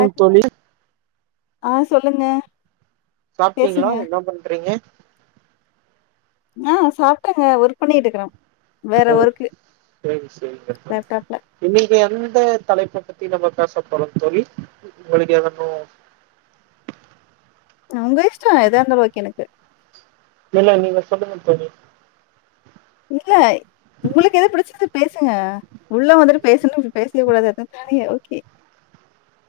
உ தோழி ஆஹ் சொல்லுங்க சாப்பிட்டீங்களா பேசுங்க என்ன பண்றீங்க ஆஹ் சாப்பிட்டேங்க ஒர்க் பண்ணிட்டு இருக்கறேன் ஓ சரி சரிங்க சொ லேப்டாப்ல இன்னைக்கு எந்த தலைப்ப த்தி நம்ம பேச பொரோ தோழி உங்களுக்கு ஏதாது அ உங்க இஷ்டம் ஏதா இருந்தாலும் ஓகே எனக்கு இல்லலே நீங்க சொல்லுங்க தோழி இல்ல உங்களுக்கு எது பிடிச்சது பேசுங்க உள்ள வந்துட்டு பேசணும் இத பேசவே கூடாது தான ஓகே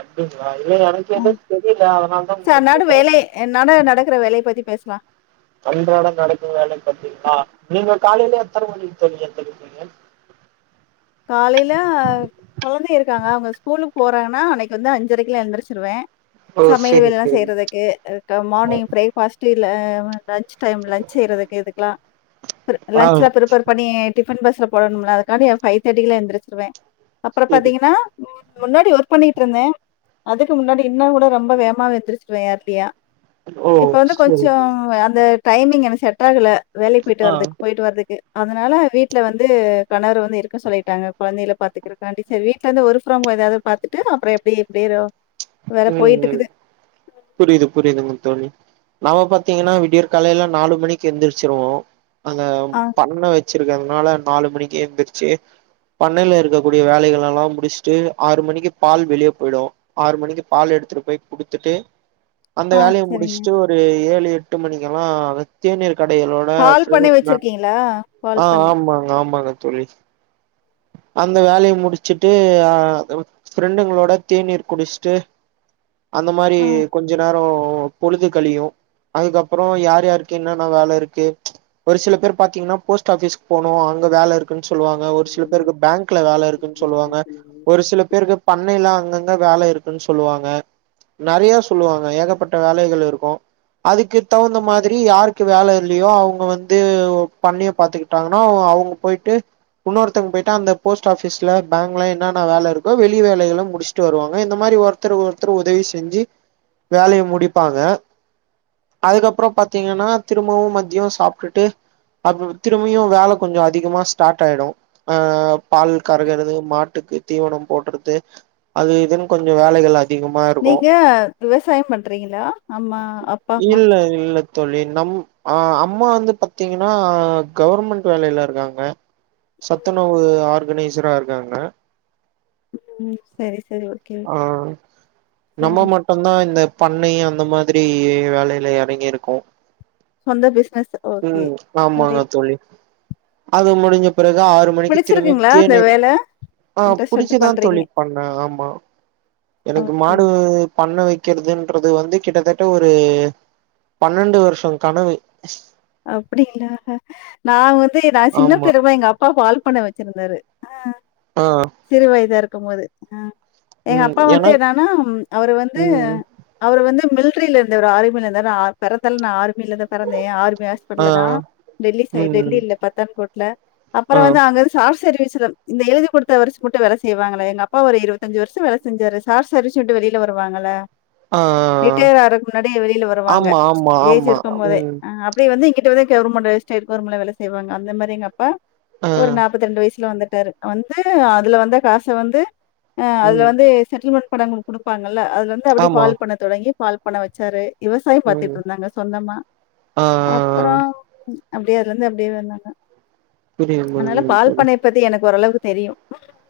அப்படிங்களா இல்ல எனக்கு ஆ ஏது தெரியல அதனால தான் சரி உங்கள அன்னாட கேட்டேன் வா அன்றாடம் நடக்கும் வேலை பத்தீங்களா நீங்க காலில எத்தர மணி தோழி எந்திருப்பிங்க காலையில குழந்தை இருக்காங்க அவங்க ஸ்கூலுக்கு போறாங்கன்னா அன்னைக்கு வந்து அஞ்சரைக்குல எழுந்திரச்சிருவேன் ஓ சமையல் சேரி வேலையெல்லாம் சேரி செய்றதுக்கு மார்னிங் பிரேக்பாஸ்ட் ல லன்ச் டைம் லன்ச் செய்யறதுக்கு இதுக்கெல்லாம் ஆ லன்ச்லா பிரிப்பர் பண்ணி டிபன் பாஸ்ல போடனும்ல அதுக்காண்டி பை தேட்டிகல எந்திரச்சிருவேன் அப்புறம் சேரி பாத்தீங்கன்னா முன்னாடி ஒர்க் பண்ணிட்டு இருந்தேன் அதுக்கு முன்னாடி இன்னும் கூட ரொம்ப வேமாவை யந்த்திருச்சுிருவேன் யார்லிய ஓ இப்ப வந்து சேரி கொஞ்சம் அந்த டைமிங் எனக்கு செட் ஆகல வேலைக்கு போயிட்டு ஆ வறதுக்கு போயிட்டு வறதுக்கு அதனால வீட்டுல வந்து கணவர் வந்து இருக் கசொல்லிட்டாங்க குழந்தைல பாத்துருக்காண்டி சரி வீட்டுல இருந்து ஒர்க்பர்ம் ஹோம் ஏதாவது பாத்துட்டு அப்புறம் எப்டி எப்டி உம் உம் புரியது புரியதுங்க தோழி நாம பாத்தீங்கன்னா விடியர் காலையில நாலு மணிக்கு எந்திருச்சிருவோம் அங்க ஆ, பண்ணை வச்சு இருக்கிறதுனால நாலு மணிக்கு எந்திருச்சு பண்ணையில இருக்கக்கூடிய வேலைகள் எல்லாம் முடிச்சுட்டு ஆறு மணிக்கு பால் வெளியே போயிடும் ஆறு மணிக்கு பால் எடுத்துட்டு போய் குடுத்துட்டு அந்த ஆ சரிங்க. வேலையமுடிச்சுட்டு ஒரு ஏழு எட் டுமணிக்கெல்லாம் வெத்திய [unintelligible] கடைகளோட பால் பண்ணை வச்சிருக்கீங்களா? பால் ஆஹ் பண்ணை. ஆமாங்க ஆமாங்க தோழி அந்த வேலையை முடிச்சுட்டு அஹ் ஃப்ரெண்ட்ங்களோட தேநீர் குடிச்சுட்டு அந்த மாரி கொஞ்ச நேரோ பொழுது கலியும் அதுக்கப்புறம் யார் யாருக்கு என்னன்ன வேலை இருக்கு ஒரு சில பேர் பாத்தீங்கன்னா போஸ்ட் ஆபிஸ் போனும் அங்க வேலை இருக்குன்னு சொல்லுவாங்க ஒரு சில பேருக்கு பேங்க்ல வேலை இருக்குன்னு சொல்லுவாங்க ஆ. ஒரு சில பேருக்கு பண்ணைல அங்கங்க வேலை இருக்கு னுசொல்லுவாங்க நரைய சொல்லுவாங்க ஏகப்பட்ட வேலைகள் இருக்கும் அதுக்கு தகுந்த மாதிரி யாருக்கு வேலை இல்லையோ அவங்க வந்து பண்ணைய பாத்துக்கிட்டாங்கன்னா போய்ட்டு இன்னொருத்தங்க போய்ட்டு அந்த் போஸ்ட் ஆபிஸ் பேங்லஎன்னன்ன வேலை இருக்க வெளி வேலைக முடிச்சுட்டு வருவாங்க இந்த மாரி ஒருத்தர் ஒருத்தர் உதவி செஞ்சு வேலையை முடிப்பாங்க அதுக்கப்பறம் பார்த்தீங்கன்னா திரும்பவும் மத்தியம் சாப்பிட்டுட்டு அ திரும்பியும் வேலை கொஞ்சம் அதிகமா ஸ்டார்ட் ஆயிடும் அஹ் பால் கருகறது மாட்டுக்கு தீவனம் போடுறது அதுஇதுன்னு கொஞ்சம் வேலைகள் அதிகமா இருக்கு நீங்க விவசாயம் பண்றீங்களா அம்மா அப் இல்ல இல்ல தோழி நம் அஹ் அம்மா வந்து பாத்தீங்கன்னா கவர்மெண்ட் வேலையில இருக்காங்க சத்துணவு ஆர்கனைசரா இருக்காங்க உம் சரி சரி. ஓகே. ஆஹ் நம்ம சரிங்க. மட்டும்தான் இந்த பண்ணை அந்த மாதிரி வேலையில எறங்கிருக்கோம் சொந்த பிசினஸ். ஓகே. உம் ஆமாங்க தோழி அது முடிஞ்சு பிறகு ஆறு மணிக்கு திரும்பி பிடிச்சிருக்குங்களா அந்த தேனீர் வேல? ஆஹ் இன்ட்ரெஸ்ட் எடுத்து புடிச்சதான் பண்றீங்க. தோழி பண்றன் ஆமா எனக்கு ஓகே. மாடு பண்ணை வைக்கிறதுன்றது வந்து கிட்டத்தட்ட ஒரு பண்ணெண்டு வருஷோ கனவு அப்படிங்களா நா வந்து நா சின்ன ஆமா [unintelligible] எங்க அப் பா பால் பண்ண வச்சிருந்தாரு ஆ ஆ சிரு வைதா இருக்கும்போது ஆ எங்க ம் அப்பா வந்து எனக் என்னன்னா அவரு வந்து ம் அவரு வந்து மிலிட்டிரில இருந்தவரு ஆர்மில இருந்தாரு நா பெறந்தால் நா ஆர்மியில தா பெறந்தே ஆ வேஸ்பட்டல தா டெல்லி சைடு டெல்லி ம் இல்ல பத்தான்கோட் ல அப்புறோ ஆ வந்து அங்கருந்து சாஸ் சர்வீஸ்ல இந்த எழுதி கொடுத்த வருஷோ மட்டு வேல செய்வாங்கள எங்கப்பா ஒரு இருவத்தஞ்சு வருஷோ வேல செஞ்சாரு கார் சர்வீஸ் விட்டு வெளியில வருவாங்களா. ஆ ரிட்டயர் ஆறதுக்கு முன்னாடியே வெளியில வருவாங்க ஆமா ஆமா ஏஜ் ஆமா இருக்கு போதே ம் ஆ வந்து இங்கிட்ட வ கவர்மென்ட் வேல [unintelligible] செய்வாங்க அந்த மாரி எங்கப்பா ஆ ஒரு நாப்பத்தி ரெண்டு வயசுல வந்துட் டாரு வந்து அதுல வந்த காச வந்து ஆ அதுல ம் வந்து செட்டில்மெண்ட் பணம்னு ஒன்னு குடுப்பாங்க இல்ல அதுல இருந்து அப்படி ஆமா பால் பண்ண தொடங்கி பால் பண்ண வச்சாரு விவசாய ம் பாத்துட்டு இருந்தாங்க சொந்தமா ஆ அப்புறோ அப்படியே இருந்து அப்படியே வந்தாங்க புரியுது அதனால புரியுது பால் தோழி பண்ணைய பத்தி எனக்கு ஓரளவுக்கு தெரியு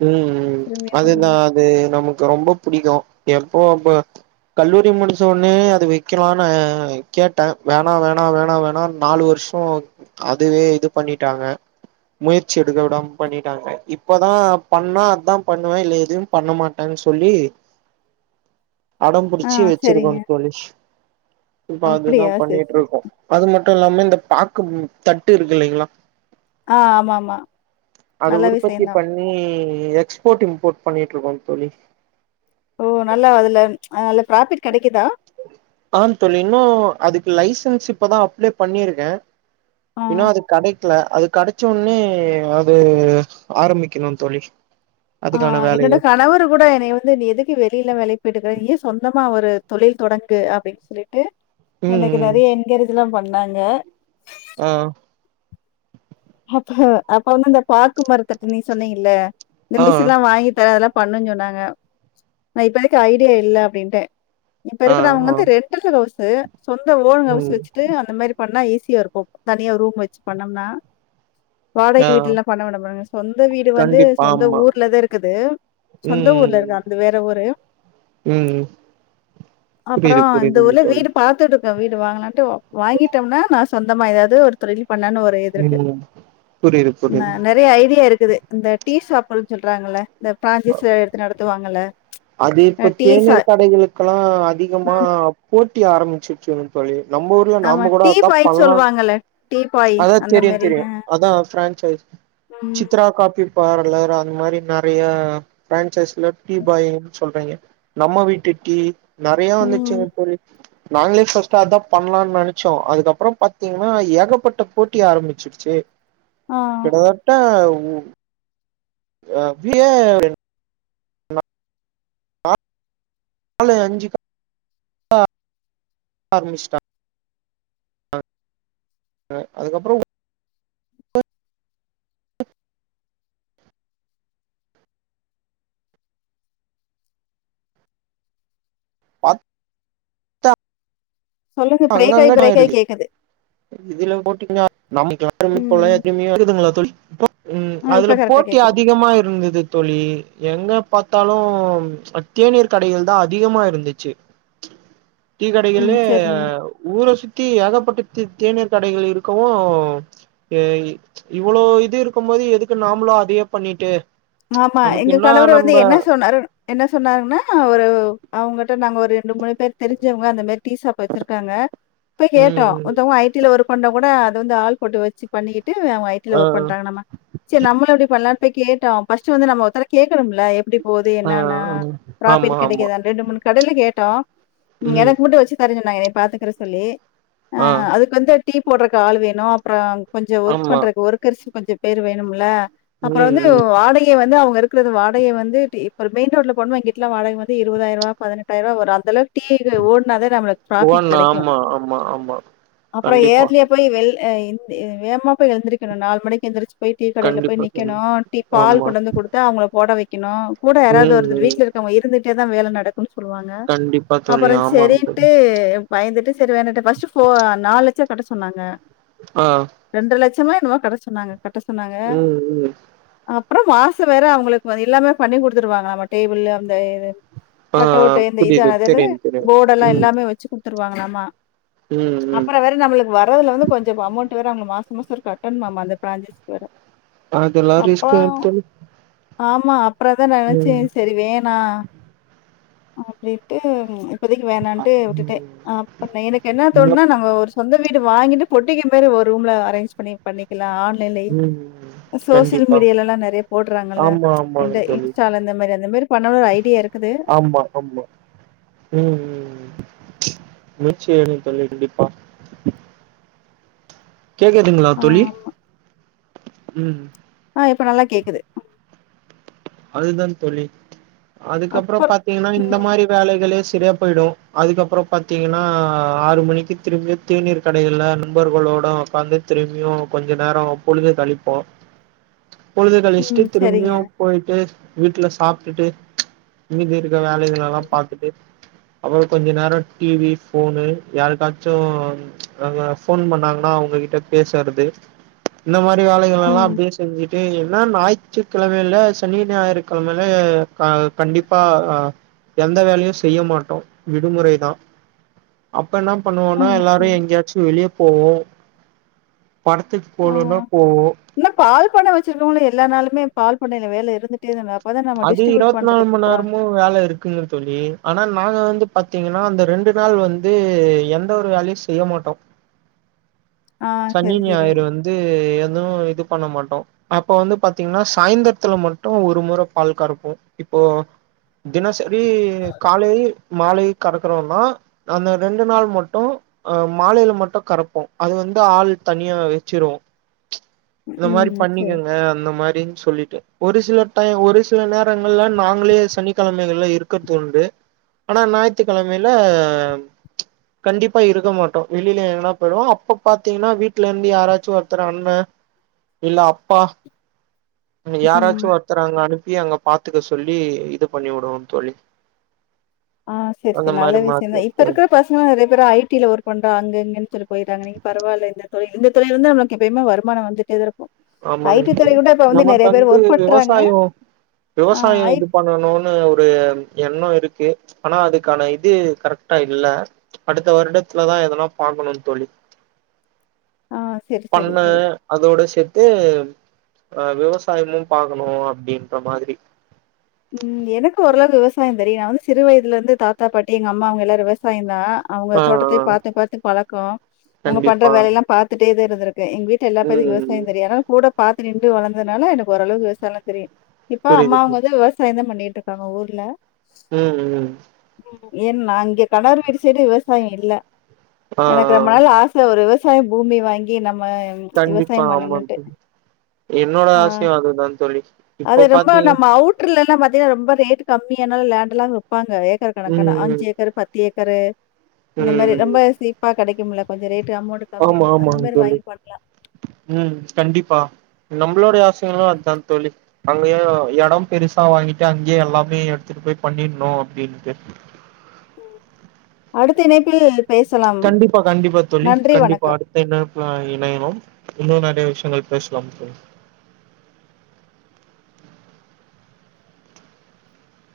ம் ம் அதுதா அது நமக்கு ரொம்ப புடிக்கு எப்போ அப்போ கல்லூரி முடிச்ச உடனே அது வைக்கலானு கேட்டே வேணா வேணா வேணா வேணா நாலு வருஷோ அதுவே இது பண்ணிட்டாங்க முயற்சி எடுக்க விடாம பண்ணிட்டாங்க இப்பதா பண்ணா அதா பண்ணுவே இல்ல எதுவு பண்ண மாட்டேன் சொல்லி அடம் ஆ பிடிச்சி வச்சிருக்கோ சரிங்க. தோழி இப்ப அதெல்லா அப்படியா? சரி, பண்ணிட்டு சரி. இருக்கோ அது மட் மட்டு இல்லாம இந்த பாக்கு தட்டு இருக்கு இல்லைங்களா ஆ ஆமா ஆமா அது நல்ல உற்பத்தி விஷியந்தா பண்ணி எக்ஸ்போர்ட் இம்போட் பண்ணிட்டு இருக்கோ தோழி ஓ நல்லா அதுல நல்ல ப்ராபிட் கெடைக்குதா ஆ தோழி இன்னு அதுக்கு லைசன்ஸ் இப்பதா அப்ளை பண்ணிருக்கே ஆ. இன்னு அது கடை ல அது கிடைச்சோடனே அது ஆரம்பிக்கணு தோழி அதுக்கான ஆஹ் என்னோட வேலைகள் கணவரு கூட என்னைய வந்து நீ எதுக்கு வெளியில வேலைக்கு போயிட்டுக்கிறே ஏ சொந்தமா ஒரு தொழில் தொடங்கு அப்டின்னு சொல்லிட்டு ம் எனக்கு நெறைய என்கரேஜெல்லா ப பண்ணாங்க ஆஹ் அப்ப அப்ப வந்து இந்த பாக்கு மரத்தட்டு நீ சொன்னீங்கல்ல இந்த ஆ மிஷின்ல வாங்கி தேவல்லாம பண்ணுச் சொன்னாங்க நா இப்பதைக்கு ஐடியா இல்ல அப்டின்டே இப்ப ஆ இருக்கிற அவங்க ஆ வந்து ரெண்டல் ஹவுஸ் து சொந்த ஓன் ஹவுஸ் ம் வச்சுட்டு அந்த மாரி பண்ணா ஈஸ் ஸியா இருக்கு தனியா ரூம் வச்சு பண்ணம்னா ஆ வாடகை வீட்லயில பண்ண விடமாட்டங்க சொந்த வீடு வந்து கண்டிப்பா சொந்த ஆமா ஊர்லதா இருக்குது சொந்த ம் ஊர்ல ம் இருக்கு அந்த வேற ஊரு ம் ம் அப்புறோ புரியுது இந்த புரியுதுங்க ஊர்ல தோழி வீடு பாத்துட்டு வீடு வாங்லாண்டு வாங்கிட்டோம்னா நா சொந்தமா ஏதாது ஒரு தொழில் பண்ணலான்னு ஒரு இது இருக்கு ம் புரியுது ந புரியுது நெறைய ஐடியா இருக் க்குது இந்த டீ ஷாப்ல்லு சொல்றாங்கள இந்த ஃபிரான்சைஸ் எடுத்து நடத் த்து வாங்கல அது இப்ப தேநீர் கடைகளுக்கெல்லா அதிகமா ம் போட் ட்டி ஆரம்பிச்சிருச்சுங்க தோழி நம்ம ஊருல ஆமா நாம கூட டீ அதா பாய்ன்னு பண்ணலா சொல்லுவாங்கல்ல டீ பாய் அதா அந்த தெரியு மாரி தெரியு அ அதா ஃபிரான்சைஸ் ம் சித்ரா காஃபி பார்லர் அந்த மாரி நெறைய ஃபிரான்சைஸ்ல டீ பாய் சொல்றீங்க நம்ம வீட்டு டீ நறைய வந்துச்சுங்க ம். தோழி நாங்களே ஃபர்ஸ்ட் அதா பண்ணலானு நெனைச்சோ அதுக்கப்புறோ பாத்தீங்கன்னா ஏகப்பட்ட போட்டி ஆரம்பிச்சிருச்சு ஆ கிட்டதட்ட உ [unintelligible] [inaudible] ஆர்மிஷ்டா அ அதுக்கப்ரோ பாத் சொல்லுங்க பிரேக் ஆயி அங்கங்க பிரேக் ஆயி நாயிடுது கேக்குது இதுல போட்டீங்னா நம்ளுக்கு யாருமே தொல்லயா ம் எப்பியுமே கேக்குதுங்களா தோழி வந்து போ ம் ஆ அதுல இப்ப கரெக்டா போட்டி கேக்குது அதிகமா இருந்தது தோழி எங்க பாத்தாலு அத்தேனீர் கடைகள் தா அதிகமா இருந்துச்சி டீ ம் கடைகள்லே அ சரிங்க ஊரை சுத்தி ஏகப்பட்ட தே தேநீர் கடைகள் இருக்கவு இவ்ளோ இது இருக்கு போது எதுக்கு நாமளு அதையே பண்ணிட்டு ஆமா நமக்கு எங்க என்னா கணவரு வந்து நம்ப என்ன சொன்னாரு என்ன சொன்னாருன்னா ஒரு அவ்ங்கட் நாங்க ஒரு ரெண்டு மூணு பேர் தெரிஞ்சவங்க அந்த மாறி டீ சாப் வச்சிருக்காங்க இப்ப கேட்டோ ம் ம் ஒருத்தவங்க ஐ டி ல ஒருப் பண்ண கூட அதுவந்து ஆள் போட்டு வச்சி பண்ணி ட்டு அவங்க ஐத்தில ஆ ஒர்க் பண்றாங்க நம்ம சேரி நம்ம இப்டி பண்ணலான் இப்ப கேட்டாப் ஃபஸ்ட் வந்து நம்ம ஒருத்தர கேகணும்ல எப்டிப் போது ஆ என்னன்னா ஆ, ம். ஆமா ப்ராபிட் ஆமா கிடைக்காது அன் ரெண்டு மூணு கடைலே கேட் டா உம் ம் எனக்கு கூட்டு வச்சி தருகிள் நா என்னைய பாத்துக்கிற சொல்லி ஆ அதுக்கு வந்துட் டீ போடுறக்கு ஆளு வேணு அப்ரோங் கொஞ்ச ஒர்க் ஆமா பண்றக்கு ஒர்க் அரிசி கொஞ்சம் பேரு வேனும்ல அப்ரோ ம் வந்து ஒ ம் ஆடை அந்து அவங்க இருக்கிறது வாடகை வந்து டீப் ஒரு மெயின் ரோட்ல பொன்னுவாங்கிட்லா வாட வந்து இருவதாயிர ரூபா பதினெட்டு ஆயருபா வரு அந்தளவு ஓடுனாதா நம்ம ஃப்ராபிட் ஒவ்வொன்னு கிடைக்கு ஆமா ஆமா ஆமா அப்ரோ கண்டிப்பா ஏர்லியா போய் வெல் ஹ ந்து வேகமா போ எழுந்திரக்கணுனா நாலு மணிக்கு எந்திரிச் போய் டீ கடேல போய் கண்டிப்பா தோழி நிக்கனு டீ பால் ஆமா இந்த கொடுத்தா அவங்கள போடவை கின்னோ கூட யாராவது ம் ஒர்தறு ம் வீட்ல இருக்குபோய் இருந்து இங்கதா வேல நடக் சொல்லுவாங்க கண்டிப்பா தோழி அப்புறோ ஆமாங்க தோழி செரின்னுட்டு பயந்துட்டு சரி வேணாட்டு ஃப்ர்ஸ்ட் ஃபோ நாலு ச்ச கட்ட சொன்னாங்க ஆஹ் திரும்பவு என்னமோ கத சொன்னாங்க கட்ட சொன்னாங்க ம் அப் அப்பறோ மாச வேற அவங்களுக்கு வந் எல்லாமே பண்ணி குடுத்துருவாங்களாமா டேபிளு அந்த இது ஆ பட்டை ஓட்டு இந்த புரியுது இதுனது அது என்னது தெரியும் தெரியும் போர்டல்லா ம் எல்லாமே வச்சு குடு த்துருவாங்களாமா ம் ம் அப்புறோ வேற நம்மளுக்கு வரதுல வந்து கொஞ்சு அமௌண்ட் வேற அவங்களுக்கு மாசோ ம்ம சார் கட்டணும்மாமா அந்த பிராஞ்சஸ்க்கு வேற அதெல்லா ரிஸ்க் எ அப்புறம் தோளி ஆமா அப்புறதா நெனைச்சே செரி வேணா அப்டிண்டு இப்போதைக்கு வேணான்டு விட்டுட்டே ம் அப்ப எனக்கு என்ன தோணுனா ம் நாங்க ஒரு சொந்த புது வீடு வாங்கிட்டு பொட்டிக்கு மாரி ஒரு ரூம்ல அரேஞ்ச் பண்ணி பண்ணிக்கல லா ஆன்லைன்லயே ம் சோசியல் கண்டிப்பா மீடியாலல்லா நெறைய ட்றாங்கல்ல ஆமா ஆமாங்க இந்த தோழி இன்ஸ்டால இந்த மாரி அந்த மாரி பண்ணனுன்னு ஒரு ஐடியா இருக்குது ஆமா ஆமா ம் ம் முயற்சி எடுங்க தோழி கண்டிப்பா கேக்குதுங்களா ஆ தோழி ஆமா. உம் ஆ இப்ப நல்லா கேக்குது அதுதான் தோழி அதுக்கப்புறோ அப்புறம் பாத்தீங்கன்னா இந்த ம், மாரி வேலைகளே செ சரியா போயிடு அதுக்கப்புறோ பாத்தீங்கன்னா ஆறு மணிக்கு திரும்பியு தேநீர் கடைகள்ல நண்பர்களோட உக்காந்து திரும்பியு கொஞ்சு நேரோ பொழுது களிப்போ பொழுது ம். களிச்சிட்டு திரும்பியு சரிங்க. போயிட் டு வீட்டுல சாப்ட்டுட்டு மீதி இருக்க வேலைகள் எல்லா பாத்துட்டு அப்புறோ கொஞ்சு நேரோ டிவி ஃபோனு யாருக்காச்சு அங்க ஃபோன் பண்ணாங்கன்னா அவங்ககிட்ட பேசறது இந்த மாரி வேலைகள் எல்லா ம், அப்டியே செஞ்சு டே என்ன ஞாயிற்றுக்கிழமைையில ஸ் சனி ஞாயறுக்கெழமல க கண்டிப்பா அ எந்த வேலையு செய்ய மாட்டோ விடுமுறை தா அப் அப்ப என்ன பண்ணுவோனா ம். எல்லாரு சரி. எங்கயாச்சு வெளியே போவோ படத்துக்கு போலொனா போவோ பண்ண வச்சிருக்கங்கள எல்லா நாளுமே பால் பண்ணையில வேல இருந்துட்டேதா [unintelligible] அது இரவத்தி நாலு மணி நேரமு வேல இருக்குங்க தோலி ஆனா நாங்க வந்து பாத்தீங்கன்னா அந்த ரெண்டு நாள் வந்து எந்த ஒரு வேலயு செய்ய மாட்டோ ஆ சனி சரி சரி ஞாயிறு வந்து எதுவு இது பண்ண மாட்டோ அப்ப வந்து பாத்திங்கன்னா சாய்ந்தருத்தல மட்டு ஒரு முற பால் கறப்போ இப்போ தினசரி தினசரி காலை மாலை கறக்கறோனா அந்த ரெண்டு நாள் மட்டு மாலைல மட்டு கறப்போ அது வந் ஆள் தனியா வச்சிருவோம் இந்த மாறி ம் சரி பண்ணிக்கங்க அந்த மாறி அப்டின்னு சொல்லிட்டு ஒரு சில டைம் ஒரு சில நேரங்கள்ல நாங்களே சனிக்கெழமைகள்ல இருக்கறத் தோணுது ஆனா நாயித்துகெழமைல கண்டிப்பா இருக்க மாட்டோம் வெளில எங்கனா போய்டுவோம் அப்ப பாத்தீங்ன்னா வீட்ல இருந்து யாராச்சு ஒருத்தர் அண்ணன் இல்ல அப்பா அங்க ம் யாராச்சு ஒர்த்தர அங்க அனுப் ப்பி அங்க பாத்துக்க சொல்லி இது பண்ணி வுடுவோ தோழி ஆஹ் சரி அந்த சரி நல்ல மாரி விசயம் மாத்தி தா விட்டு இப்ப இருக்கற பசங்க நிறைய பேரு ஐடில்ல ஒர்க் பண்றாங்க அங்கே இங்கேன்னு சொல் போய்ட்றாங்க நீங்க பரவாயில்ல இந்த தொழில் இந்த தொழில் இருந்து நமக்கு எப்பயுமே வருமானம் வந்துட்டே தான் இருக்கும் ஐ ஆமாங் டி துறை கூட இப்ப நமக்கு நெறைய பேர் வந்து ஒர்க் பண்றாங்க விவசாயம் ஆ விவசாயம் ஐ இது பண்ணணுனு ஒரு எண்ணோ இருக்கு ஆனா அதுக்கான இது கரக்டா இல்ல அடுத்த வருடத்துலதான் எதனா பாக்கணும் தோழி ஆ சரி சரி பண்ணு சரி அதோடே செ து அஹ் விவசாயமும் பாக்கணும் அப்டின்ற மாதிரி உம் எனக்கும் ஓரளவு விவசாயம் தெரியும் சிறு வயதுல இருந்து தாத்தா பாட்டி எங்க அம்மா அவுங்க எல்லாரும் விவசாயதா அவுங்க ஆ தோட்டத்தே ஆ பாத்து பாத்து பழக்கம் அவுங்க பண்ற கண்டிப்பா வேலையெல்லாம் பாத்து [unintelligible] எங் வீட்ல எல்லாபேருக்கும் ம் விவசாயம் தெரியும் யாராவது கூட பாத்து நின்று வளந்ததனால எனக்கு ஓரளவு விவசாயெல்லாம் தெரியும் இப்ப புரியுது புரி அம்மாவங்க என்ன பண்ணிட்டுருக்காங்க ஊர்ல உம் உம் ஓ. ஏன்னா இங்கே கணவர் [unintelligible] சைடு விவசாயம் இல்லே ஆ எனக்கு ஆ ரொம்ப நாள் ஆசை ஒரு விவ விவசாய பூமி வாங்கி நம் கண்டிப்பா ஆமா தோழி என்னோட ஆ ஆசையும் அதுதான் தோழி இப்போ பாத்தீங் லல்லா பாத்தீங்கனா ரொம்ப ரேட் கம்மியான லேண்ட எல்லா ப்பாங்க ஏக்கர் கணக்கா அஞ்சு ம் ம் ஏக்கர் பத்து ஏக் கரு அந்த மாறி ம் ரொம்ப சீப்பா கெடைக்குமல்ல கொஞ்சோ ரேட் ஆமா ஆமாங் தோழி ம் கண்டிப்பா நம் என்னுடைய ஆசையெல்லாம் அதா தோழி அங்கேயே எடம் பெருசா வாங்கிட்டு அங்கேயே எல்லாமே எடுத்துட்டு போய் பண்ணிருனோ அப்டின்ட்டு அடுத்த இணைப்பு கண்டிப்பா கண்டிப்பா தோழி கண்டிப்பா வணக்கம். அடுத்த இணைப்புல இணைவோம் இன்னு நா றிய விஷயங்கள் பேசலாம் தோழி